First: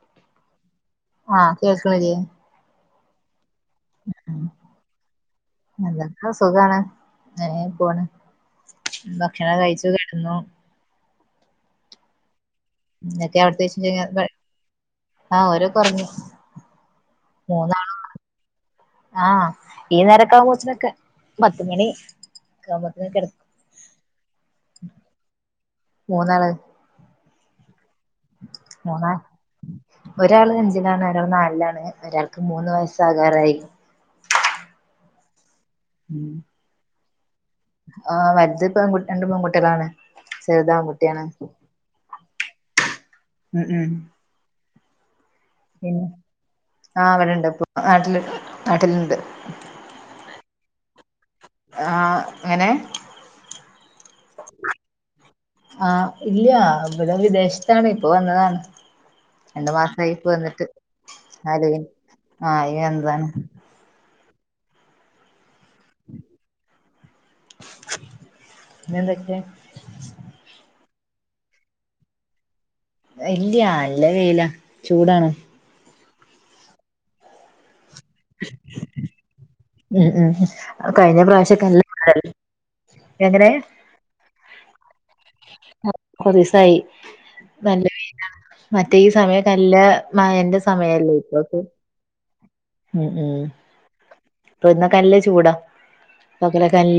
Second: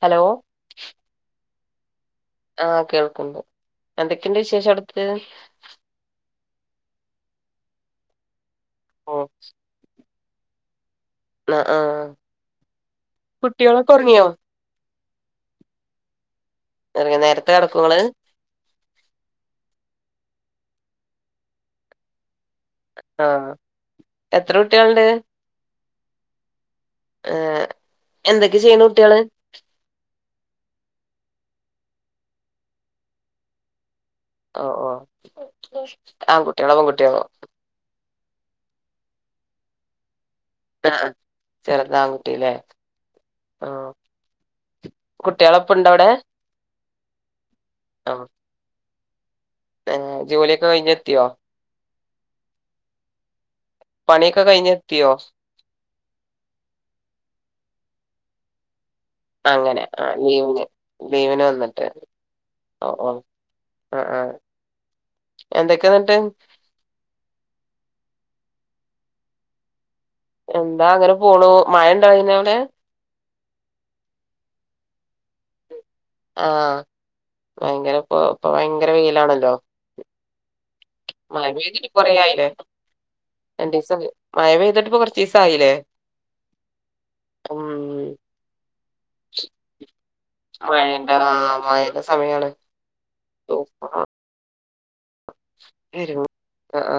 Hello ആ കേൾക്ക്‌ണില്ലേ? ആ കേൾക്ണ്ട് എന്തൊക്കെണ്ട് ഉം. വിശേഷം അടുത്ത് എന്തൊക്കെ സുഖാണ് ങ്ങനെ പോണ് ഭക്ഷണം കഴിച്ച് കെടന്നു അ ആ ന്തൊക്കെ അവിടത്തെ [unintelligible] ആഹ് ഓരോക്കൊറങ്ങി ഒറങ്ങിയോ നേരത്തെ കെടക്കോ ഇങ്ങള് മൂന്നാളാണ് ആഹ ഈ നേര അവോസനൊക്കെ പത്ത് മണി ഒക്കെ ആവുമ്പോത്തിന് ആ കിടക്കും എത്ര കുട്ട്യേള്ണ്ട് മൂന്നാള് ഹ് എന്തൊക്കെ ചെയ്യ്‌ണ് കുട്ടേള്? ഒരാൾ അഞ്ചിലാണ് ഒരാൾ നാലിലാണ് ഒരാൾക്ക് മൂന്ന് വയസ്സാകാറായി ഓ ഓ ആൺകുട്ട്യാളോ പെൺകുട്ട്യാളോ ആ വല്ത് പ്പൊ രണ്ട് പെൺകുട്ടേളാണ് ആ ചെറുതാങ്കുട്ടിലേ ഉം ആ ഉം കുട്ടിയാളെ ഇപ്പ ണ്ടോ വിടെ ആ ഇവടെണ്ട് പ്പൊ നാട്ടില് നാട്ടില്ണ്ട് തന്നെ ജോലിയൊക്കെ കയിഞ്ഞെത്തിയോ? ആ അങ്ങനെ പണിയൊക്കെ കഴിഞ്ഞെത്തിയോ ആഹ ഇല്ല ഇവിടെ വിദേശത്താണ് ഇപ്പൊ വന്നതാണ് രണ്ടു അങ്ങനെ ആ മാസായി ഇപ്പ ലീവിന് വന്നിട്ട് ലീവിന് ആലുവിൽ വന്നിട്ട് ആഹ് ഇനി ഒ ഓ വന്നതാണ് അ ആഎന്തൊക്കെന്നിട്ട്? പിന്നെന്തൊക്കെ? എന്താ അങ്ങനെ പോണു മഴ ഇണ്ടായിന്നോ അവിടെ നെല്ല്യ നല്ല വെയില ചൂടാണോ? ആ ഭയങ്കരെപ്പൊ പ്പൊ ഭയങ്കര വെയിലാണല്ലോ. ഉം ഉം കഴിഞ്ഞ മഴ പ്രാവശ്യക്കെല്ലാം പെയ്തിട്ട് കൊറേ [unintelligible] ആയില്ലേ എങ്ങനെ രണ്ടീസം മഴ പെയ്തിട്ട് ഇപ്പൊ കൊറച്ചീസായില്ലേ കൊർച്ചീസായി ഉം നല്ല മറ്റേ ഈ സമയത്തെല്ലാം മ എന്റെ സമയല്ലേ മഴന്റെ ആ ഇപ്പ ഇപ്പൊ മഴന്റെ സമയാണ് ഉം ഉം സൂപ്പറാ. ഇപ്പൊ ഇന്നക്കെഅല്ല [unintelligible] ചൂടാ വരും. ആ ആ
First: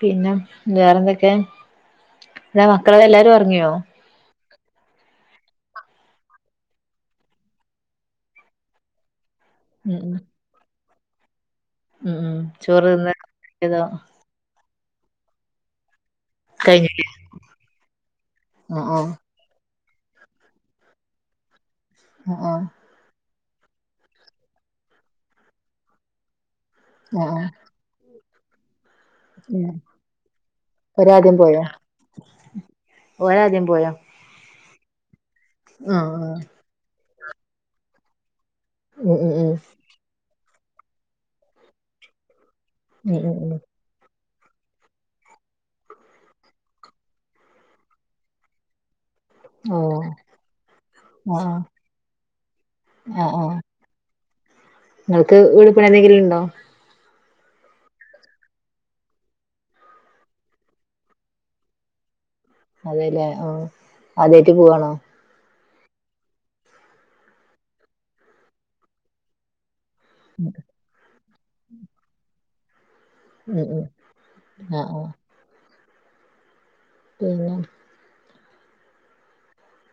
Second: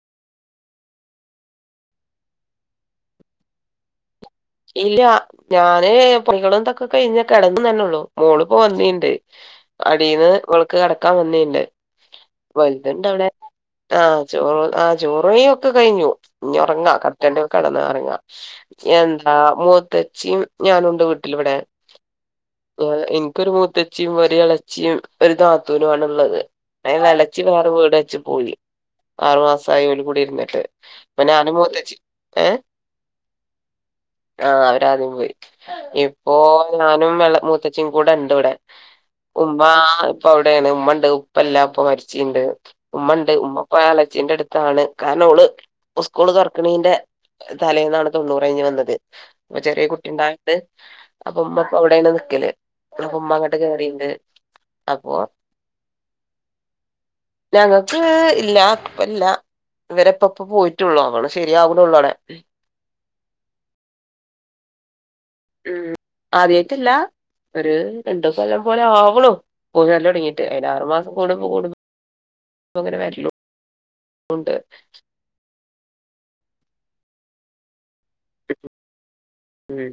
പിന്നെ വേറെന്തൊക്കെ പിന്നെ മക്കള് എല്ലാരും ഒറങ്ങിയോ ഇല്ല ഞാനെ പൊയോളുന്തൊക്കെ കഴിഞ്ഞ് കിടന്നന്നെള്ളൂ മോളിപ്പോ വന്നീണ്ട് ഉം ഉം അടീന്ന് ഓളക്ക് കിടക്കാൻ വന്നിണ്ട് ഉം ഉം ചോറ് തിന്ന് വലുതുണ്ടവിടെ ആഹ ചോറ് ആഹ് ചോറയും ഒക്കെ കഴിഞ്ഞു ഇനി കഴിഞ്ഞോ ഉറങ്ങ കട്ടണ്ടക്കെ കിടന്ന് ഉറങ്ങാം ആഹ് ആഹ് ആ മൂത്തച്ചിയും ഞാനുണ്ട് വീട്ടിലിവിടെ ആഹ് [unintelligible] ക്കൊരു മൂത്തച്ചിയും ഒരു ഇളച്ചിയും ഒരു നാത്തൂനു ആണുള്ളത് അയിൽ ആഹ് ആഹ് ഇളച്ചി ആഹ് വേറെ വീടച്ചു പോയി ആറു ഉം മാസായി ഓര് കുടി ഇരുന്നിട്ട് ഇപ്പം ഒരാദ്യം ഞാനും പോയോ മൂത്തച്ചി എ ഓരാദ്യം പോയോ ആ അവര്ദ്യം പോയി ആഹ് ഇപ്പൊ ആഹ് ഞാനും വെള്ള മൂത്തച്ച്ചും കൂടെ ഉണ്ട് ഇവിടെ ഉം ഉം ഉമ്മ ഇപ്പൊ അവിടെയാണ് ഉമ്മണ്ട് ഉപ്പ ഇല്ല ഉപ്പ മരിച്ചിണ്ട് ഉം ഉമ്മണ്ട് ഉം ഉമ്മ ഉം പ്പ ഇലച്ചീന്റെടുത്ത് ാണ് കാരണം അവള് സ്കൂൾ തുർക്കിണീന്റെ തലേന്നാണ് തൊണ്ണുറ് കയിഞ്ഞ് വന്നത് അപ്പൊ ചെറിയ ഓഹ് കുട്ടിണ്ടായിണ്ട് അപ്പൊ ആഹ് ഉമ്മ പ്പം അവിടെയാണ് നിക്കല് ഉമ്മാ ആഹ് ആഹ് അങ്ങോട്ട് കേറിയിണ്ട് നിങ്ങൾക്ക് വീടുപ്പണി എന്തെങ്കിലും ഉണ്ടോ ഞങ്ങക്ക് ഇല്ല പ്പല്ല ഇവരപ്പ ഇപ്പോ പോയിട്ടൊള്ളോ അവിടെ ശരിയാകണൊള്ളൂ അവടെ അതെല്ലേ ആ ആദ്യായിട്ട് പോവാണോ ഉം ആദ്യയിട്ടല്ല ഒരു രണ്ടിസം എല്ല പോലെ ആവുള്ളൂ പോയിവരല് തുടങ്ങിയിട്ട് അയിനാറുമാസം കൂടുമ്പ കൂടുമ്പം പ്പ അങ്ങനെ വരലും ഉം ഉം ഉണ്ട് ആഹ് ആഹ് പിന്നെ ഉം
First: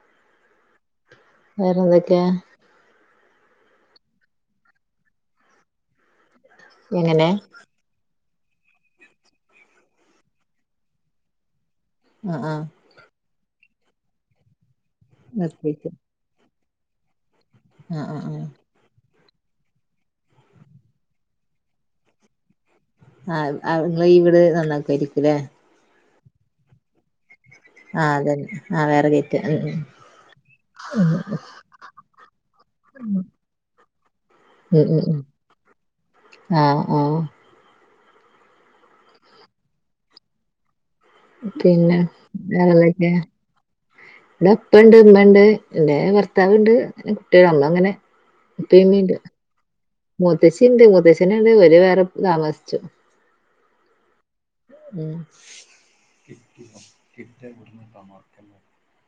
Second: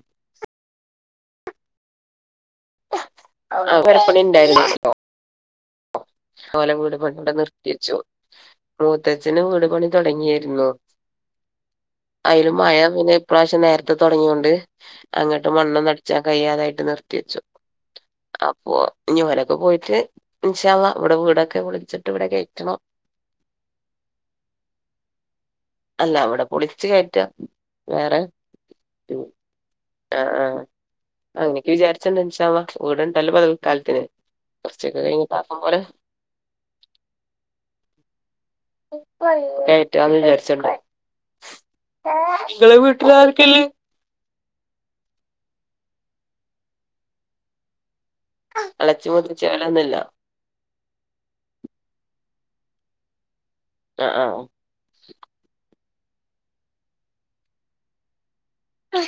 വേറെ എന്തൊക്കെയാ പ്പ ഉണ്ടായിരുന്നു അവഓല കൂടി എങ്ങനെ പെടെ നിർത്തി വച്ചു പോ മൂത്തച്ഛന് വീട് പണി തുടങ്ങിയായിരുന്നു ആഹ് അതിലും ആഹ് മഴ പിനെ ഇപ്രാവശ്യം നേരത്തെ തുടങ്ങിൊണ്ട് അങ്ങോട്ട് മണ്ണ് അടിച്ചാൻ കയ്യാതായിട്ട് നിർത്തി വെച്ചു ആഹ ആ ഉ ന്നി ഒരൊക്കെ പോയിട്ട് ഇന്ഷാ അല്ലാഹ് ഇവിടെ വീടൊക്കെ പൊളിച്ചിട്ട് ഇവിടെ കയറ്റണം ആ ആ ങ്ങള് ഇവിടെ നന്നാക്കയിരിക്കൂലെ അല്ല അവിടെ പൊളിച്ചു കയറ്റ ആഹ അതന്നെ ആ വേറെ കറ്റ് ഉ ആഹ് ആഹ അങ്ങനൊക്കെ വിചാരിച്ചണ്ടനച്ചാ ഓടെണ്ടല്ലോ പത കാലത്തിന് കൊറച്ചു ഉം ഒക്കെ ഉം ഉം കഴിഞ്ഞിട്ട് ആക്കം പോലെ ആഹ് ആഹ് ഡയറ്റ് അന്ന് വിചാരിച്ചണ്ട് പിന്നെ വേറെ എന്തൊക്കെ വീട്ടിൽ ആർക്കെല്ലേ വ്ടെ ഇപ്പ ഉണ്ട് ഉമ്മ ഉണ്ട് എന്റെ ഭർത്താവ് ഉണ്ട് കുട്ടികള് അമ്മള് അങ്ങനെ പ്പേം മ്മേം എളച്ചി ഉണ്ട് മൂത്തച്ചി ഓലൊന്നുല്ല മൂത്തശ്ശന ഉണ്ട് വ വേറെ ഇതാ വസ്ച്ചു ആഹ ആഹ് ക കിട്ടട്ടമാർക്ക ആ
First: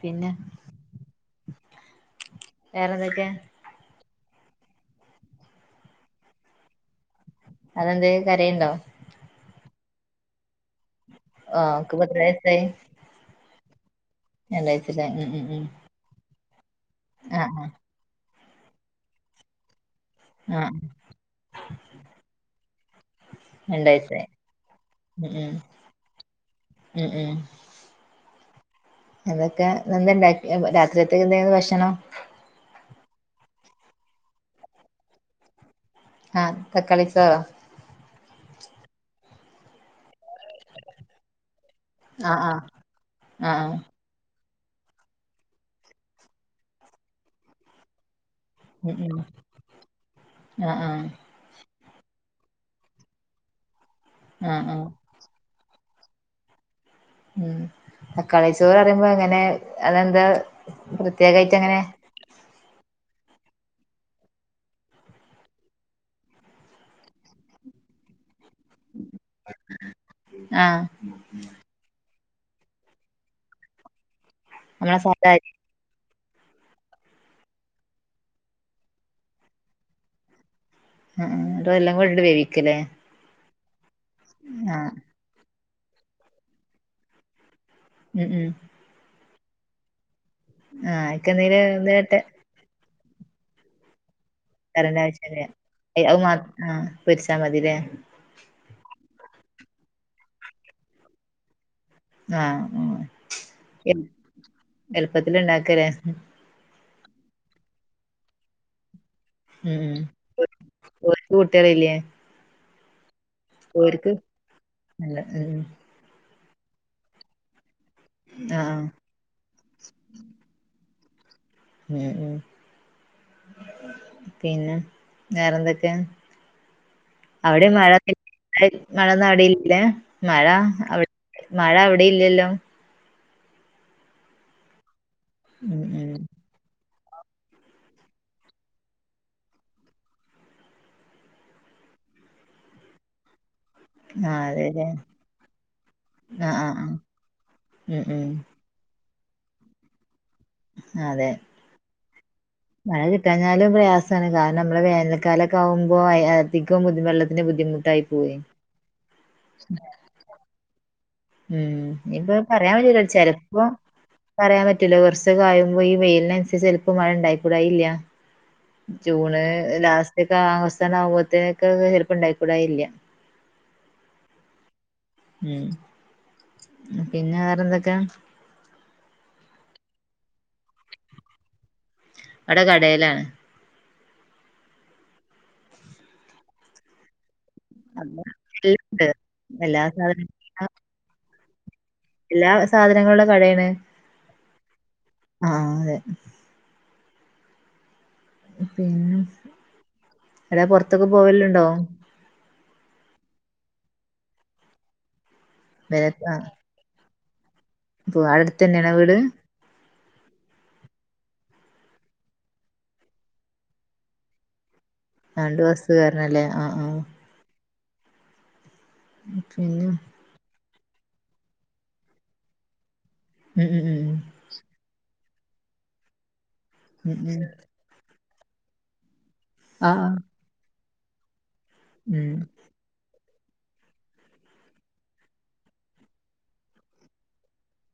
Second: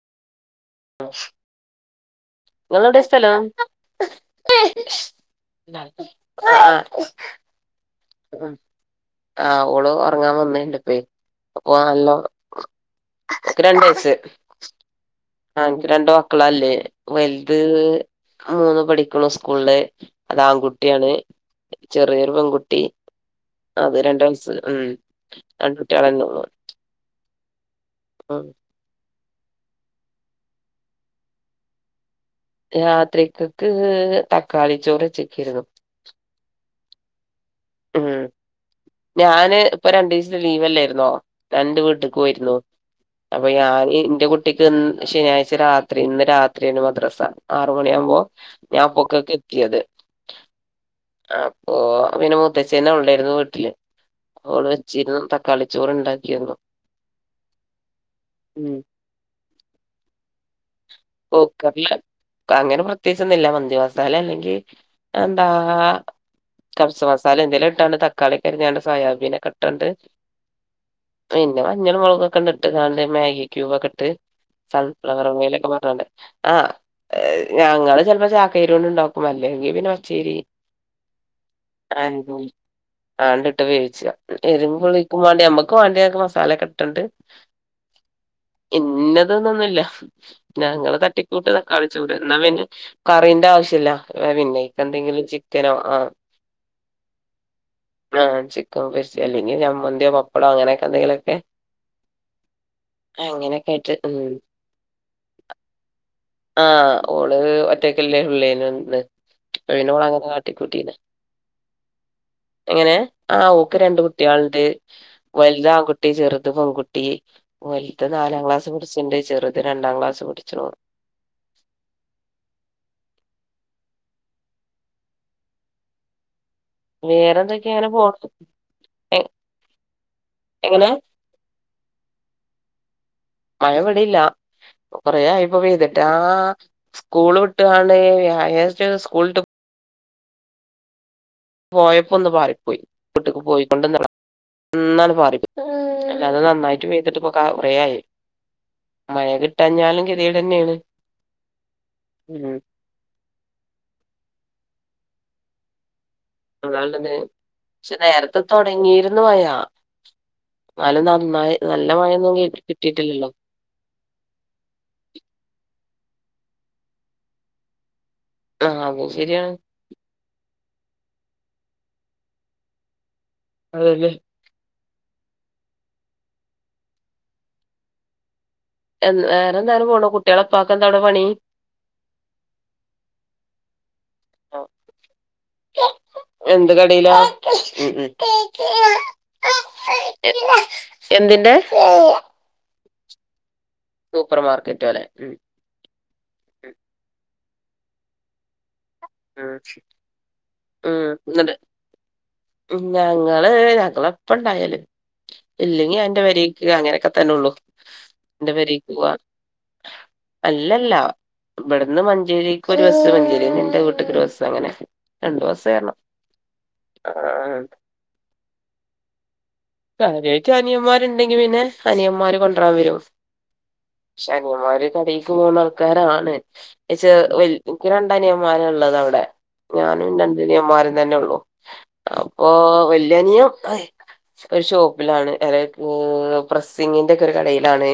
പിന്നെ ആഹ ങ്ങളെവിടെ വേറെന്തൊക്കെ സ്ഥലം ആ അതെന്തേ ഉം. കരയ്ണ്ടോ ആ ഓള് ഉറങ്ങാൻ വന്നന്റോപ്പേ ആഹ് അപ്പൊ ഓക്ക് ഇപ്പോ നല്ല എത്ര രണ്ട വയസ് രണ്ടഴച്ചട്ട ഉം ഉം ഉം മക്കളല്ലേ ആഹ് വലുത് മൂന്ന് പഠിക്കണു സ്കൂളില് അത് ആഹ് ആഹ് ആൺകുട്ടിയാണ് ചെറിയൊരു പെൺകുട്ടി രണ്ട് അത വയസ്സായി രണ്ടസ ഉം ഉം ഉം രണ്ട കുട്ടിക ആള ഉം എന്തൊക്കെ എന്തണ്ട രാത്രിയത്തക്ക എന്തെിലും ഭക്ഷണം രാത്രികക് തക്കാളി ചോറ് വെച്ചിക്കയന്ന് തക്കളി സ ഉം ഞാന് ഇപ്പൊ രണ്ടു ദിവസത്തെ ലീവ്ല്ലായിരുന്നോ രണ്ട് വീട്ടേക്ക് ആഹ് പോയിരുന്നു ആഹ് അപ്പൊ ആഹ് ആഹ് ഞാന് എന്റെ കുട്ട കുട്ടിക്ക് ശനിയാഴ്ച രാത്രി ഇന്ന് രാത്രിയാണ് മദ്രാസ ആറ മണിയാകുമ്പോൾ ഞാൻ ഉം ഉം പൊക്കൊക്കെ എത്തിയത് ആഹ് ആഹ് ആ ഓ പിനെ മുത്തച്ഛിന്നെ ഉണ്ടായിരുന്നു വീട്ടില് ഓൾ ആഹ് ആഹ് വെച്ചിരുന്നു കളിച്ചോറ് ഉണ്ടാക്കിരുന്നു ഉം കളിച്ചോർ അറിയുമ്പോ എങ്ങനെ അതെന്താ പ്രൃത്യേകായിട്ട് അങ്ങനെ കുക്കറില് അങ്ങനെ പ്രത്യേകിച്ചൊന്നില്ല മന്തിമസാല അല്ലെങ്കിൽ എന്താ കർസ മസാല എന്തെങ്കിലും ഇട്ടാണ് തക്കാളി കയിഞ്ഞാണ്ട് സോയാാബീനൊക്കെ ഇട്ടണ്ട് ആഹ് പിന്നെ മഞ്ഞൾ മുളക് ക്കെണ്ട് ഇട്ട്ങ്ങാണ്ട് മാഗി ക്യൂബൊക്കെട്ട് നമ്മളെ സൺഫ്ലവർ സാധാ അരി ഓയലൊ ആ് ഞങ്ങള് ചെപ്പോ ചാക്കേരി കൊണ്ട്ണ്ടാക്കും അല്ലെങ്കി പിന്നെ പ ച്ചേരി ആ അത എല്ലാം കൊടെട്ട് വേവിക്കലേ ഇട്ട് വേവിച്ച എരും പുളിക്കും വേണ്ടി ഞമ്മക്ക് വേണ്ടിയ മസാലൊക്കെട്ടാണ്ട് ഉം ഉം തിന്നൊന്നുല്ല ഞങ്ങള് ആഹ് തട്ടിക്കൂട്ട അയിക്കെന്തേലും തകാളിച്ചൂട് ഇതിട്ട് ന്ന പിന്നെ കറീന്റെ ആവശ്യല്ല പിന്നക്ക കറണ്ട എന്തെങ്കിലും ആവശ്യല്ല ചിക്കനോ ആഹ് അത് മാത്ര ആഹ് പൊരിച്ചാ മതില്ലേ ആ ചി പ അല്ലെങ്കി ചമ്മന്തി പപ്പടൊ അങ്ങനൊക്കെ എന്തെങ്കിലൊക്കെ ആഹ് അങ്ങനെയൊക്കെ ആ ആയിട്ട് ഉം എളുപ്പത്തില് ഇണ്ടാക്കല. ആ ഓള് ഒറ്റക്കല്ലേ ഉള്ളേന ഒന്ന് അപ്പ ഉം ഉം പിന്നോടെ അങ്ങനെ കാട്ടിക്കൂട്ടീന്നെ ഓര്ക്ക് കുട്ടികളില്ലേ എങ്ങനെ ആ ആക്ക് രണ്ട ഓര്ക്ക് കുട്ടികളണ്ട് അല്ല ഉം ഉം വലുത ആൺകുട്ടി ചേത്ത് ഇത് പൺകുട്ടി വലത്ത് നാലാം ക്ലാസ് ആഹ് പടിച്ചിണ്ട് ചെറുത് രണ്ടാം ക്ലാസ് തോറ് ഉം ഉം പിന്നെ വേറെന്തൊക്കെ വേറെ ന്തൊക്കെയ അങ്ങനെ പോണ് മ എ മഴൊന്നും അവിടെയില്ലല്ലേ മഴ എങ്ങനെ അ മഴ അവിടെയില്ലല്ലോ മഴപെടിയില്ല കൊറേയിപ്പൊ ഉം പെയ്തിട്ടാ ഉം സ്കൂൾ വിട്ട്ണ് വ്യാഴാ സ്കൂളിട്ട് പോയപ്പോ ഒന്ന് പാറി പോയി വീട്ടിക്ക് പോയിക്കൊണ്ടള ആഹ് അതെല്ലേ എന്നാല മാറിപ്പോയി. അല്ല അത് ആഹ് ആഹ് നന്നായിട്ട് ആഹ് വെയ്ട്ടിട്ടൊകെ കൊറേയായി ഉം ഉം മഴ കിട്ടാഞ്ഞാലും ഗതികേട് തന്നെയാണ് അതെ ഉം മഴ കിട്ടാഞ്ഞാലും പ്രയാസാണ് കാരണം മ്മള് വേന കാലകാവം അധികം അതാണ്ടത് ബുദ്ധിമെല്ലത്തിന് പക്ഷെ ബുദ്ധിമുട്ടായി പോയി. നേരത്തെ അല്ലെന്താ ഉം ഇപ്പൊ പറയാൻ പറ്റൂല ചെലപ്പോ പറയാൻ പറ്റൂല. കുറച്ച് കായുമ്പോ പോ വെയിലിനനുസരിച്ച് ചിലപ്പോ മഴ ഉണ്ടായി കൂടായില്ല ആഹ് അതും ജൂണ് ശരിയാണ് ലാസ്റ്റ്ക്കാവ കൊറ ാന ആുമോത്തൊക്കെ ഹെല്പ്പ് ഉണ്ടായിക്കൂടല്ല അതെല്ലെ ഉം പിന്നെ വേറെന്തൊക്കെ എ വേറെ എന്തായാലും പോണ കുട്ടികളെ എപ്പ ആക്കെ എന്താ അവിടെ പണി അവിടെ കടയിലാണ് എന്ത് കടയില? ഉം ഉം അതെ. എല്ലണ്ട്. എല്ലാ സാധന എന്തി എന്ന [unintelligible] എല്ലാ സാധനങ്ങളുടെ കടയാണ്. സൂപ്പർ മാർക്കറ്റോലെ ഉം ആ അതെ. ഉം പിന്നെ ഉം എട ഉം പുൊറത്തൊക്കെ ഉം. എന്നിട്ട് പോവലണ്ടോ ഞങ്ങള് ഞങ്ങൾ എപ്പണ്ടായാലും ഇല്ലെങ്കി എന്റെ വരിക്ക് അങ്ങനെയൊക്കെ ത്താനേ ഉള്ളൂ. അപ്പൊ അവിടെ അടുത്തന്നെയണ വീട്. അല്ലല്ല ഇവിടുന്ന് മഞ്ചേരിക്ക് ഒരു ബസ് മഞ്ചേരിന്ന് എന്റെ വീ ഒ ഒരു ദസം അങ്ങനെ രണ്ടു രണ്ട് ദിവസ ബസ് ആണം കേറണല്ലേ. ആ ആ. ആഹ്. പിന്നെ കാര്യമായിട്ട് അനിയമാരുണ്ടെങ്കി പിന്നെ അനിയന്മാര് കൊണ്ടരാൻ വരു ഉം ഉം ഉം ഉം. ശനിയമാര് കടേക്ക് മൂന്നാൾക്കാരാണ്. ഉം ഉം. എനിക്ക് ര രണ്ടനിയമാര ഉള്ളത്. അവിടെ ആ ആ. ഞാനും രണ്ടനിയമാര തന്നെ ഉള്ളു. ഉം. അപ്പൊ വല്യാനിയും ഒരു ഷോപ്പ്ലാണ് അരെ ഓഹ് പ്രസ്സിങ്ങിന്റെ ഒക്കെ ഒര് കടയിലാണ്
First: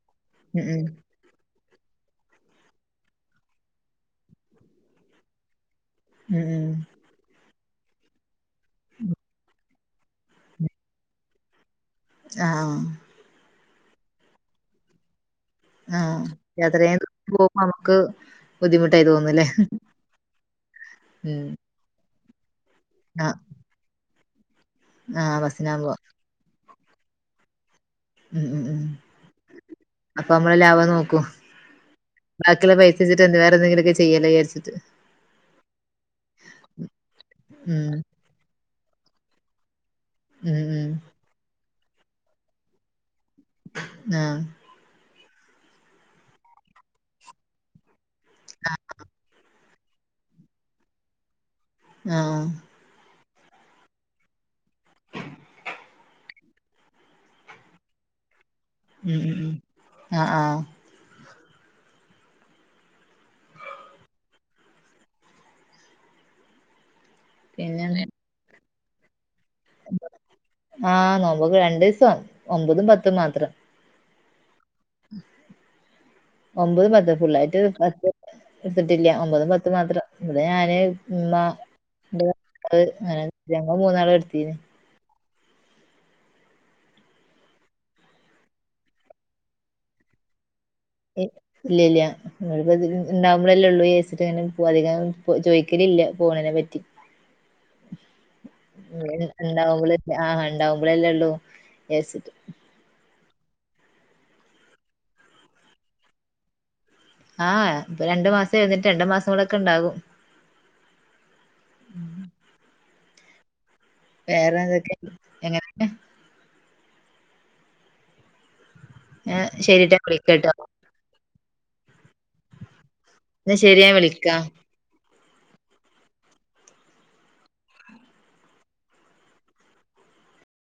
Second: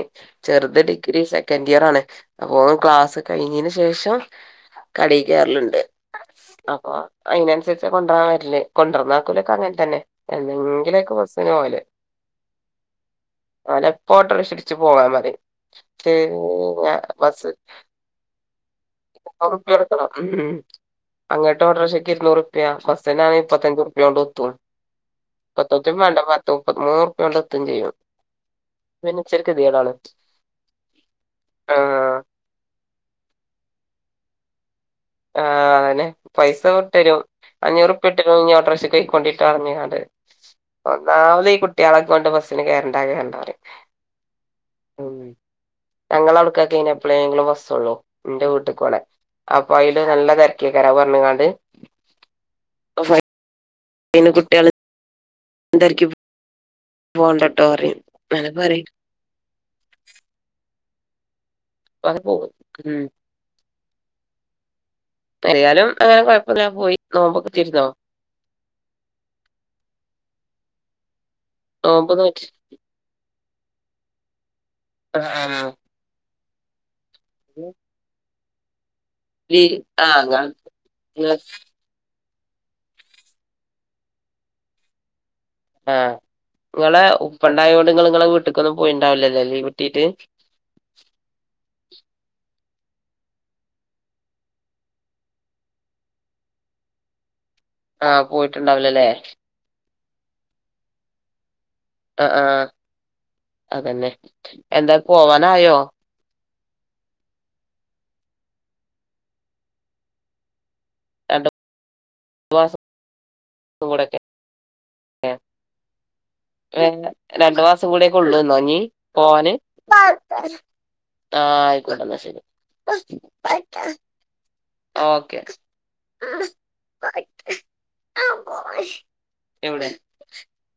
ഉം ചെറുത് ഉം. ഡിഗ്രി സെ സെക്കൻ് ഇയർ ആണ് അപ്പോൊ ക്ലാസ് കഴിഞ്ഞതിന് ശേഷം കടയിൽ കയറലുണ്ട് ഉം ഉം. അപ്പൊ അതിനന്സരിച്ച കൊണ്ട്രാൻ വരല് കൊണ്ടൊന്നക്കലൊ അങ്ങന് തന്നെ എന്തെങ്കിലുംൊക്കെ ബസ്ന് പോല് ആഹ അല്ലപ്പോ ഓട്ടംക്ഷരിച്ചു പോവാമതി ആ. ശരി ഞ യാത്രയും പോകുമ്പോ ബസ് നമുക്ക് ബുദ്ധിമുട്ടായി തോന്നുല്ലേ? പ്പ എടുക്കണം ഉം ഉം. അങ്ങിട്ട് ഓരോ ശ ഇരുന്നൂറ പ്യ ഫസ് ആ തന്നാണ് ഇപ്പത്തഞ്ഞ്ഞു റപ്യ കൊണ്ട് ഒത്തും ആ പത്തച് ബസ്സിനാവുമ്പോ. വേണ്ട പത്തും നൂറ് റുപ്യണ്ടെ അവിടെ എത്തും ചെയ്യും. ഉം ഉം ഉം പിന്നെ ഇച്ചിരി ഗതികേടാണ് അപ്പൊ മ്മളെ ലാവം നോക്കും ആഹ് ബാക്കിള്ള പൈസ വട്ട് വേറെന്തെങ്കിലുമക്കെ ചെയ്യാലോ വിചരിച്ചട്ട് ആഹ അതന്നെ പൈസ വിട്ടരും ഉം അഞ്ഞൂറ്റപ്പ ഇട്ടും അഞ്ഞൂറ്ക്ഷ കൊണ്ടിട്ട് അളങ്ങണ്ട് ഉം ഉം ഒന്നാമത് ഈ കുട്ടീളെക്കൊണ്ട് ബസ്സിന് കേറണ്ടാ ആഹ ഞങ്ങള അവിടുക്കക്ക കഞ്ഞ അപ്പളേങ്ങള് ബസ്സള്ളു എന്റെ വീട്ടിക്കടെ വൈൽ നല്ല തിരക്കിയൊക്കരാ പറഞ്ഞങ്ങാണ്ട് ആ പന കുട്ടാല അന്തരിക്ക് പോണ്ടട്ടോ പറയും പറയും ഉം ഉം ഉം ആഹ് ആഹ് അ പോ ഹ അരിയാലും അങ്ങനെ കൊഴപ്പില്ല പോയി നോമ്പൊക്കെ തീരുന്നോ പിന്നെ ആഹ് നോമ്പൊക്കെ നോമ്പ് രണ്ടീസം നോറ്റ് ഒമ്പതും പത്തും മാത്രം ആഹ ആ ഒമ്പത് മാത്ര ഫുുള്ള ആായിട്ട് പത്ത് ട്ടില്ല ഒമ്പതും ലീ പത്ത് മാത്രം ആ ഇവിടെ ഇങ്ങള് ഞാന് മ്മ ഇങ്ങള് അത് അങ്ങന ഞങ്ങൾ മൂന്നാളു ഇട്ത്തീന്നെ ആഹ് നിങ്ങളെ ഉപ്പണ്ടായതോണ്ട് നിങ്ങ നിങ്ങളെ വീട്ടക്കൊന്നും പോയിുണ്ടാവില്ലല്ലോ വട്ടീട്ട് ഇല്ല ഇല്ല്യ. മ്മപ്പോ ഇണ്ടാവുമ്പോഴല്ലേള്ളൂ ചേച്ചിട്ട് ഇങ്ങനെ പോ അധിക ചോദിക്കലില്ല പോണെ പറ്റി ആ പോയിട്ടുണ്ടാവില്ലല്ലേ ഉണ്ടാവുമ്പ ആഹ് ഉണ്ടാവുമ്പോളല്ലേള്ളൂ ആ വട്ട് ആ അതന്നെ എന്താ പോവാനായോ ആഹ് ഇപ്പൊ രണ്ടു മാസം എഴുന്നിട്ട് രണ്ടു മാസം കൂടെൊക്കെ ഇണ്ടാകും എ [unintelligible] വേറെ എന്തൊക്കെ എങ്ങനെ ഏ രണ്ടു മാസം കൂടെക്കെ ഉള്ളൂന്നോഞ്ഞീ ഏ, പോന് ശരിട്ടാ വിളിക്കട്ടോ ആഹ ആയിക്കോട്ടന്നാ ശരി എന്നാ ശരി ഞാൻ വിളിക്കാം ഓക്കെ ആഹ് കട്ട ആ എവിടെ?